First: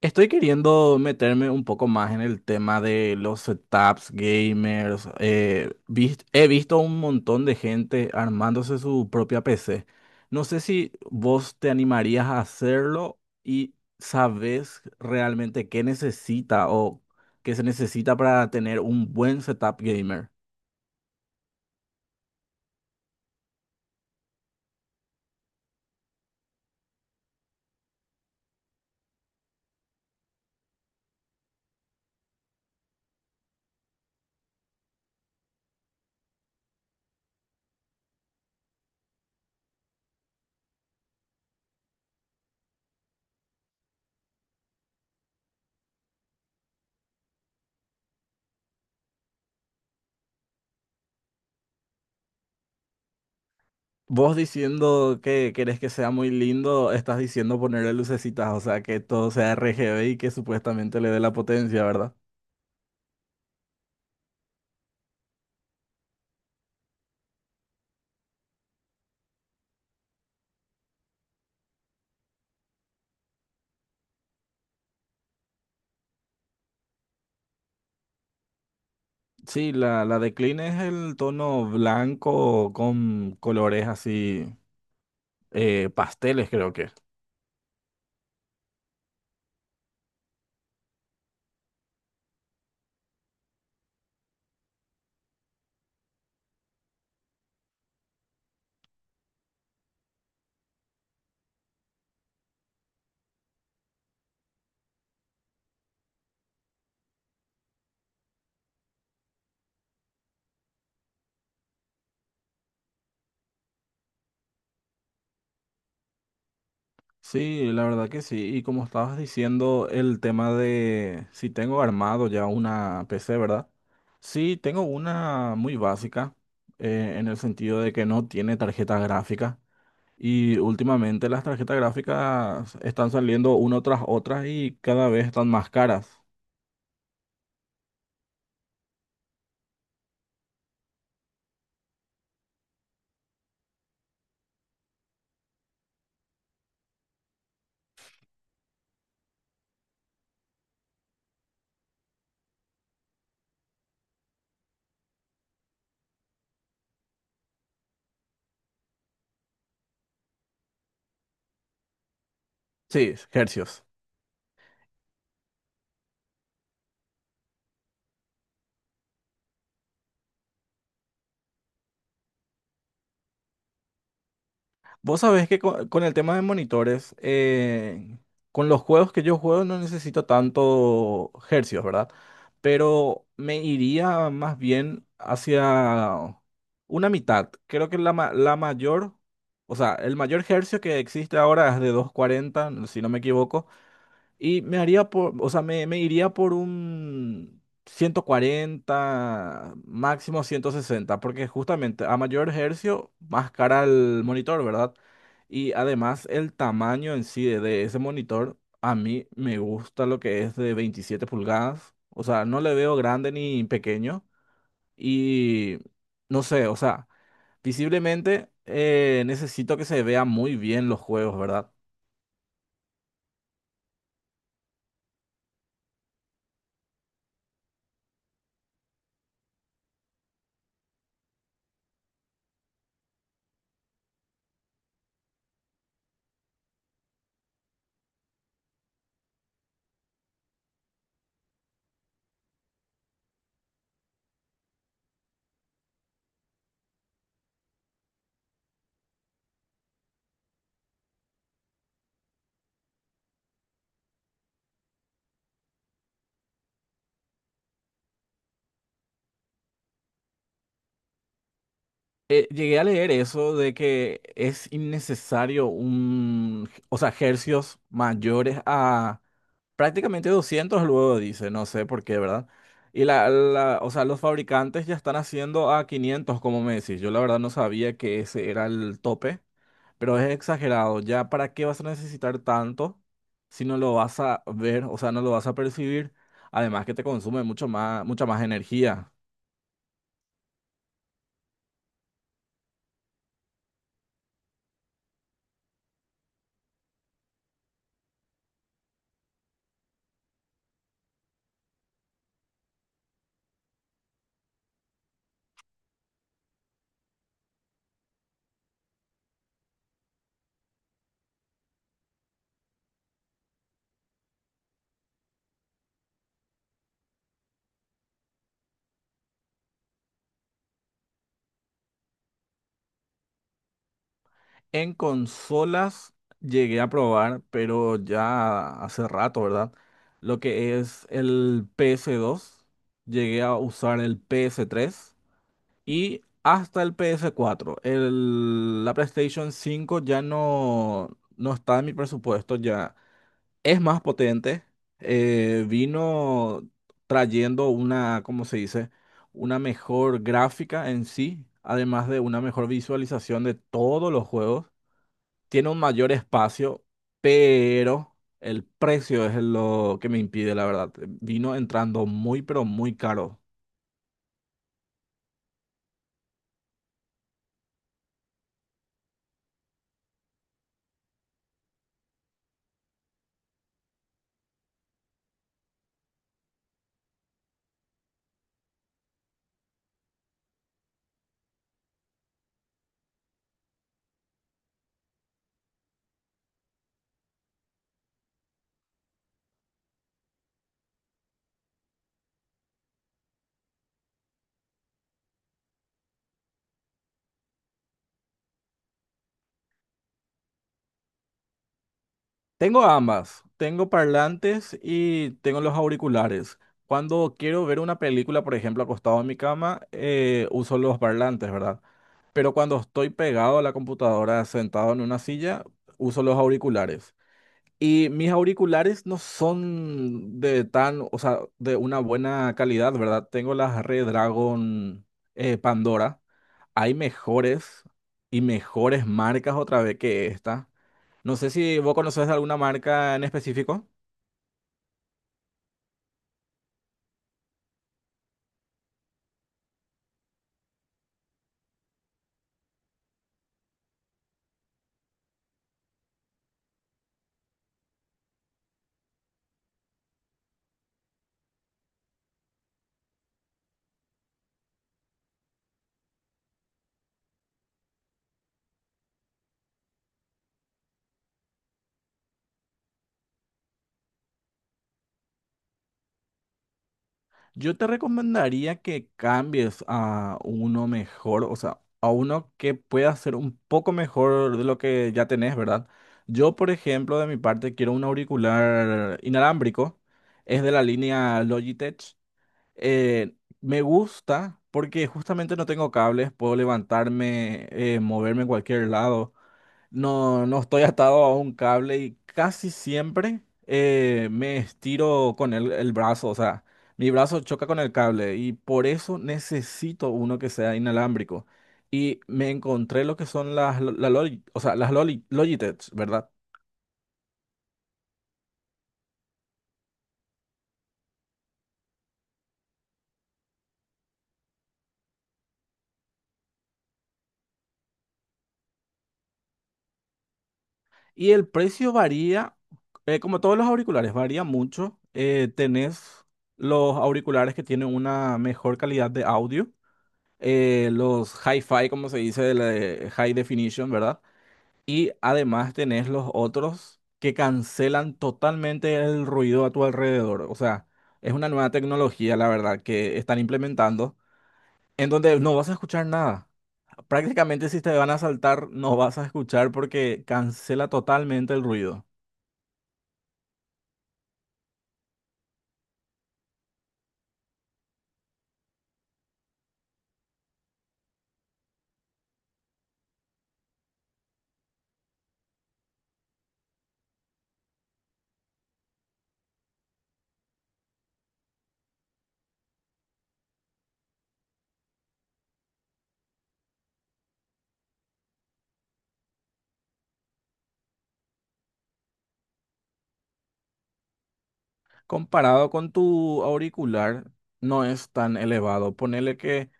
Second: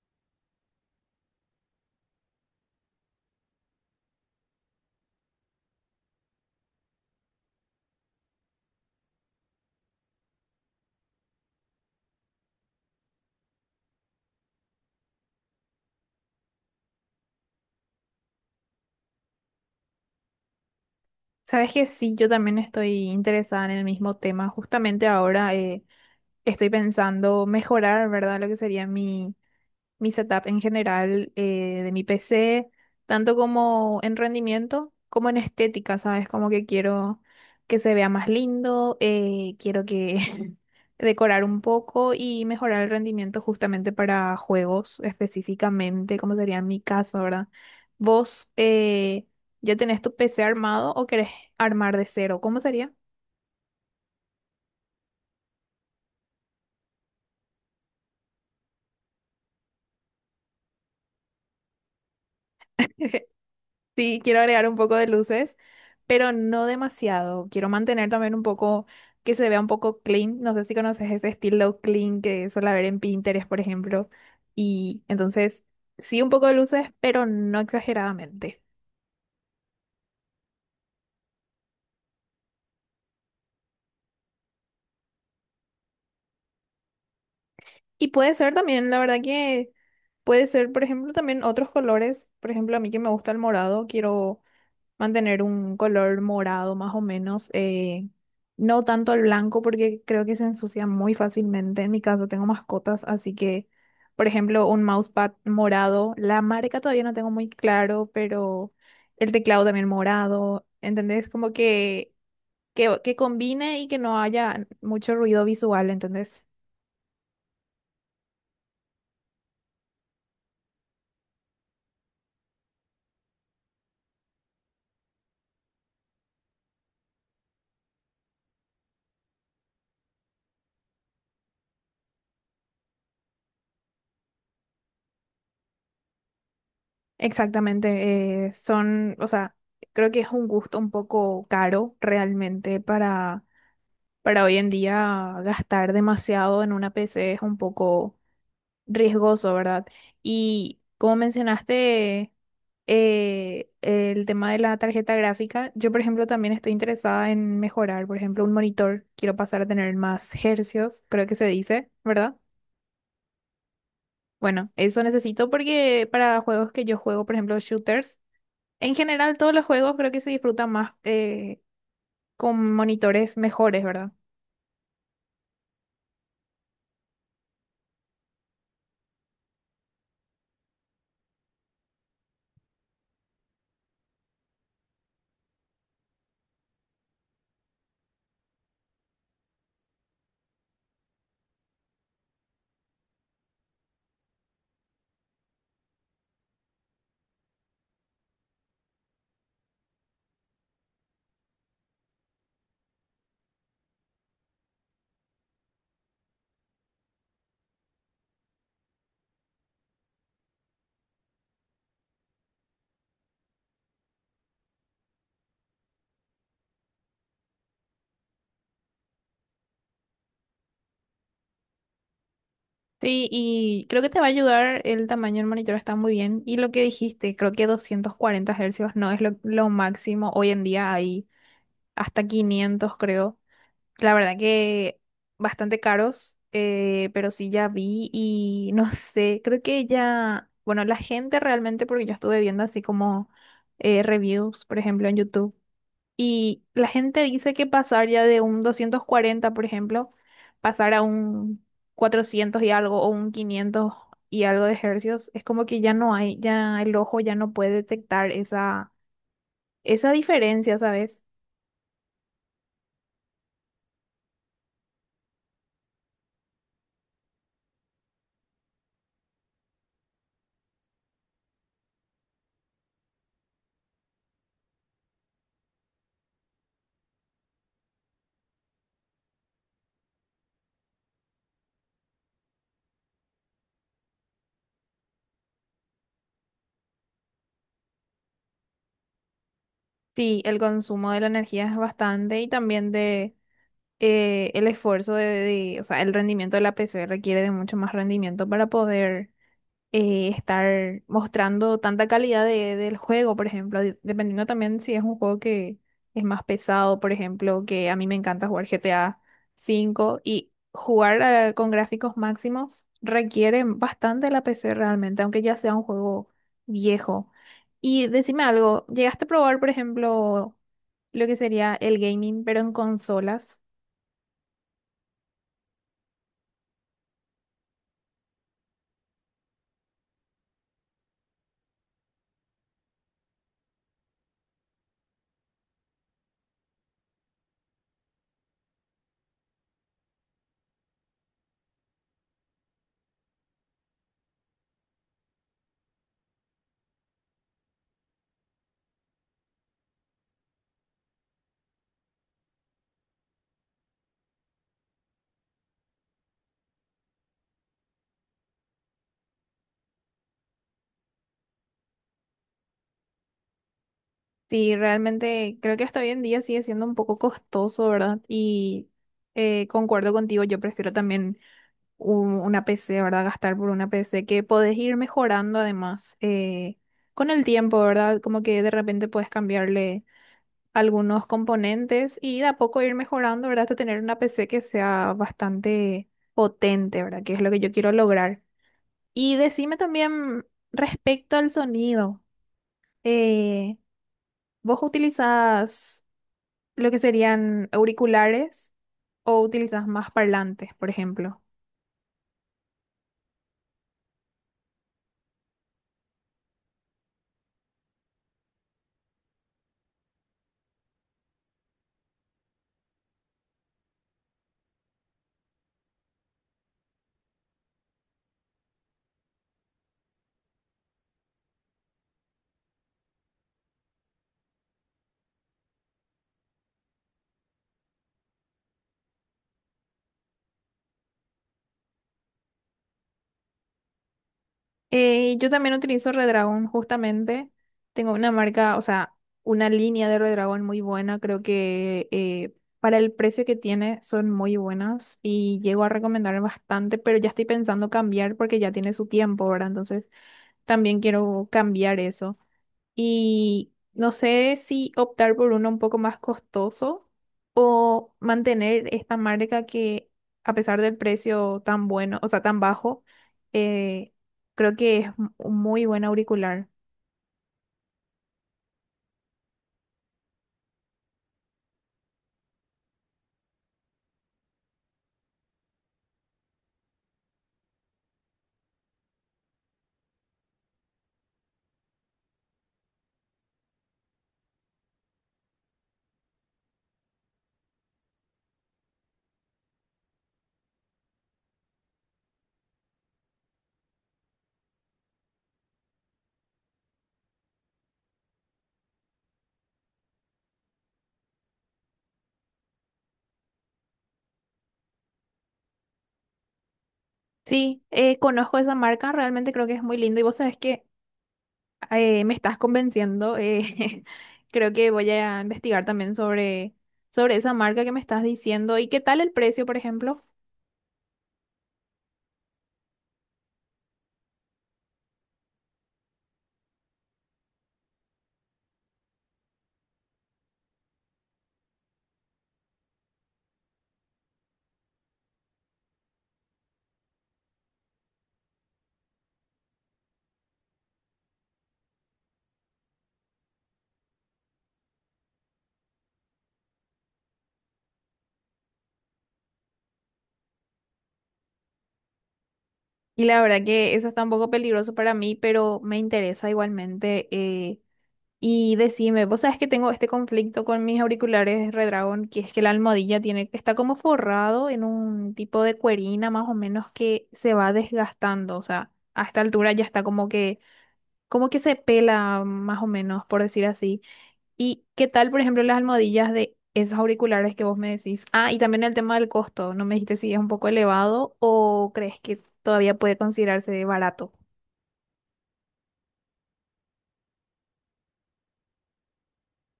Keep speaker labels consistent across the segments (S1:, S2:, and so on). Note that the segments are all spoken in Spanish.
S1: Estoy queriendo meterme un poco más en el tema de los setups gamers. He visto un montón de gente armándose su propia PC. No sé si vos te animarías a hacerlo y sabes realmente qué necesita o qué se necesita para tener un buen setup gamer.
S2: Sabes que sí, yo también estoy interesada en el mismo tema. Justamente ahora estoy pensando mejorar, ¿verdad? Lo que sería mi setup en general, de mi PC, tanto como en rendimiento como en estética, ¿sabes? Como que quiero que se vea más lindo. Quiero que decorar un poco y mejorar el rendimiento justamente para juegos específicamente, como sería en mi caso, ¿verdad? ¿Vos ya tenés tu PC armado o querés armar de cero? ¿Cómo sería?
S1: Vos diciendo que querés que sea muy lindo, estás diciendo ponerle lucecitas, o sea, que todo sea RGB y que supuestamente le dé la potencia, ¿verdad?
S2: Sí, quiero agregar un poco de luces, pero no demasiado. Quiero mantener también un poco que se vea un poco clean. No sé si conoces ese estilo clean que suele ver en Pinterest, por ejemplo. Y entonces, sí, un poco de luces, pero no exageradamente.
S1: Sí, la de Clean es el tono blanco con colores así, pasteles creo que es.
S2: Y puede ser también, la verdad que puede ser, por ejemplo, también otros colores. Por ejemplo, a mí que me gusta el morado, quiero mantener un color morado más o menos. No tanto el blanco porque creo que se ensucia muy fácilmente. En mi caso tengo mascotas, así que, por ejemplo, un mousepad morado, la marca todavía no tengo muy claro, pero el teclado también morado, ¿entendés? Como que, que combine y que no haya mucho ruido visual, ¿entendés?
S1: Sí, la verdad que sí. Y como estabas diciendo, el tema de si tengo armado ya una PC, ¿verdad? Sí, tengo una muy básica, en el sentido de que no tiene tarjeta gráfica. Y últimamente las tarjetas gráficas están saliendo una tras otra y cada vez están más caras.
S2: Exactamente, son, o sea, creo que es un gusto un poco caro realmente para... Para hoy en día gastar demasiado en una PC es un poco riesgoso, ¿verdad? Y como mencionaste, el tema de la tarjeta gráfica, yo por ejemplo también estoy interesada en mejorar, por ejemplo, un monitor, quiero pasar a tener más hercios, creo que se dice, ¿verdad?
S1: Sí, hercios.
S2: Bueno, eso necesito porque para juegos que yo juego, por ejemplo, shooters, en general todos los juegos creo que se disfrutan más con monitores mejores, ¿verdad?
S1: Vos sabés que con el tema de monitores, con los juegos que yo juego no necesito tanto hercios, ¿verdad? Pero me iría más bien hacia una mitad. Creo que la mayor, o sea, el mayor hercio que existe ahora es de 240 si no me equivoco. Y me haría por, o sea, me iría por un 140 máximo 160 porque justamente a mayor hercio, más cara el monitor, ¿verdad? Y además el tamaño en sí de ese monitor, a mí me gusta lo que es de 27 pulgadas, o sea, no le veo grande ni pequeño, y no sé, o sea, visiblemente necesito que se vea muy bien los juegos, ¿verdad?
S2: Sí, y creo que te va a ayudar, el tamaño del monitor está muy bien. Y lo que dijiste, creo que 240 hercios no es lo máximo. Hoy en día hay hasta 500 creo. La verdad que bastante caros, pero sí ya vi y no sé, creo que ya, bueno, la gente realmente, porque yo estuve viendo así como reviews, por ejemplo, en YouTube. Y la gente dice que pasar ya de un 240 por ejemplo, pasar a un 400 y algo o un 500 y algo de hercios, es como que ya no hay, ya el ojo ya no puede detectar esa, esa diferencia, ¿sabes?
S1: Llegué a leer eso de que es innecesario un, o sea, hercios mayores a prácticamente 200 luego dice, no sé por qué, ¿verdad? Y o sea, los fabricantes ya están haciendo a 500, como me decís. Yo la verdad no sabía que ese era el tope, pero es exagerado. ¿Ya para qué vas a necesitar tanto si no lo vas a ver, o sea, no lo vas a percibir? Además que te consume mucho más, mucha más energía.
S2: Sí, el consumo de la energía es bastante y también de... el esfuerzo de- o sea, el rendimiento de la PC requiere de mucho más rendimiento para poder estar mostrando tanta calidad de- del juego, por ejemplo, de- dependiendo también si es un juego que es más pesado, por ejemplo, que a mí me encanta jugar GTA 5 y jugar con gráficos máximos requiere bastante la PC realmente, aunque ya sea un juego viejo. Y decime algo, ¿llegaste a probar, por ejemplo, lo que sería el gaming, pero en consolas?
S1: En consolas llegué a probar, pero ya hace rato, ¿verdad? Lo que es el PS2 llegué a usar el PS3 y hasta el PS4. La PlayStation 5 ya no, no está en mi presupuesto, ya es más potente. Vino trayendo una, ¿cómo se dice? Una mejor gráfica en sí, además de una mejor visualización de todos los juegos tiene un mayor espacio, pero el precio es lo que me impide, la verdad. Vino entrando muy, pero muy caro.
S2: Sí, realmente creo que hasta hoy en día sigue siendo un poco costoso, ¿verdad? Y concuerdo contigo, yo prefiero también una PC, ¿verdad? Gastar por una PC que podés ir mejorando además, con el tiempo, ¿verdad? Como que de repente puedes cambiarle algunos componentes y de a poco ir mejorando, ¿verdad? Hasta tener una PC que sea bastante potente, ¿verdad? Que es lo que yo quiero lograr. Y decime también respecto al sonido. Eh, ¿Vos utilizás lo que serían auriculares o utilizas más parlantes, por ejemplo?
S1: Tengo ambas. Tengo parlantes y tengo los auriculares. Cuando quiero ver una película, por ejemplo, acostado en mi cama, uso los parlantes, ¿verdad? Pero cuando estoy pegado a la computadora, sentado en una silla, uso los auriculares. Y mis auriculares no son de tan, o sea, de una buena calidad, ¿verdad? Tengo las Redragon Pandora. Hay mejores y mejores marcas otra vez que esta. No sé si vos conoces alguna marca en específico.
S2: Yo también utilizo Redragon, justamente. Tengo una marca, o sea, una línea de Redragon muy buena. Creo que para el precio que tiene son muy buenas y llego a recomendar bastante, pero ya estoy pensando cambiar porque ya tiene su tiempo, ¿verdad? Entonces también quiero cambiar eso. Y no sé si optar por uno un poco más costoso o mantener esta marca que a pesar del precio tan bueno, o sea, tan bajo, eh, creo que es un muy buen auricular.
S1: Yo te recomendaría que cambies a uno mejor, o sea, a uno que pueda ser un poco mejor de lo que ya tenés, ¿verdad? Yo, por ejemplo, de mi parte, quiero un auricular inalámbrico, es de la línea Logitech. Eh, me gusta porque justamente no tengo cables, puedo levantarme, moverme en cualquier lado. No, no estoy atado a un cable y casi siempre me estiro con el brazo, o sea, mi brazo choca con el cable y por eso necesito uno que sea inalámbrico. Y me encontré lo que son las, lo- la Loli- o sea, las Logitech, ¿verdad?
S2: Sí, conozco esa marca, realmente creo que es muy lindo y vos sabés que me estás convenciendo. Creo que voy a investigar también sobre esa marca que me estás diciendo y qué tal el precio, por ejemplo.
S1: Y el precio varía, como todos los auriculares, varía mucho. Tenés los auriculares que tienen una mejor calidad de audio, los hi-fi, como se dice, de high definition, ¿verdad? Y además tenés los otros que cancelan totalmente el ruido a tu alrededor. O sea, es una nueva tecnología, la verdad, que están implementando, en donde no vas a escuchar nada. Prácticamente si te van a saltar no vas a escuchar porque cancela totalmente el ruido.
S2: Y la verdad que eso está un poco peligroso para mí, pero me interesa igualmente. Y decime, vos sabés que tengo este conflicto con mis auriculares Redragon, que es que la almohadilla tiene, está como forrado en un tipo de cuerina más o menos que se va desgastando. O sea, a esta altura ya está como que se pela más o menos, por decir así. ¿Y qué tal, por ejemplo, las almohadillas de esos auriculares que vos me decís? Ah, y también el tema del costo. ¿No me dijiste si es un poco elevado o crees que todavía puede considerarse barato?
S1: Comparado con tu auricular, no es tan elevado. Ponele que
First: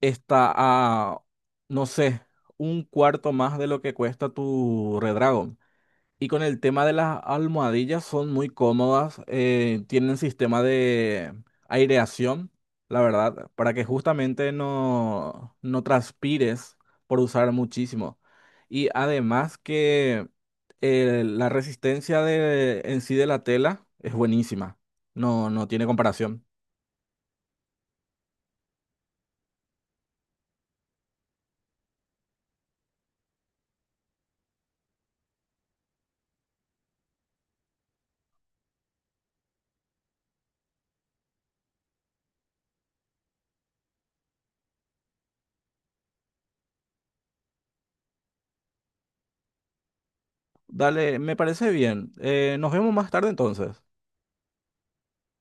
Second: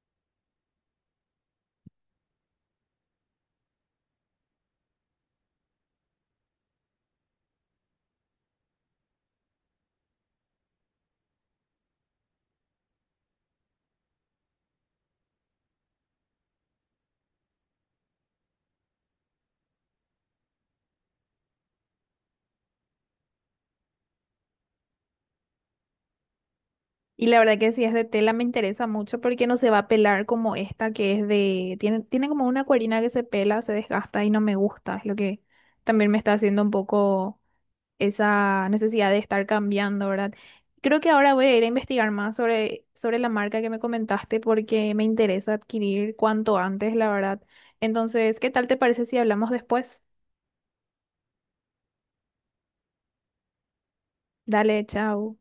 S1: está a, no sé, un cuarto más de lo que cuesta tu Redragon. Y con el tema de las almohadillas, son muy cómodas, tienen sistema de aireación, la verdad, para que justamente no transpires por usar muchísimo. Y además que la resistencia en sí de la tela es buenísima, no tiene comparación.
S2: Y la verdad que si es de tela me interesa mucho porque no se va a pelar como esta que es de... Tiene, tiene como una cuerina que se pela, se desgasta y no me gusta. Es lo que también me está haciendo un poco... esa necesidad de estar cambiando, ¿verdad? Creo que ahora voy a ir a investigar más sobre la marca que me comentaste porque me interesa adquirir cuanto antes, la verdad. Entonces, ¿qué tal te parece si hablamos después?
S1: Dale, me parece bien. Nos vemos más tarde entonces.
S2: Dale, chao.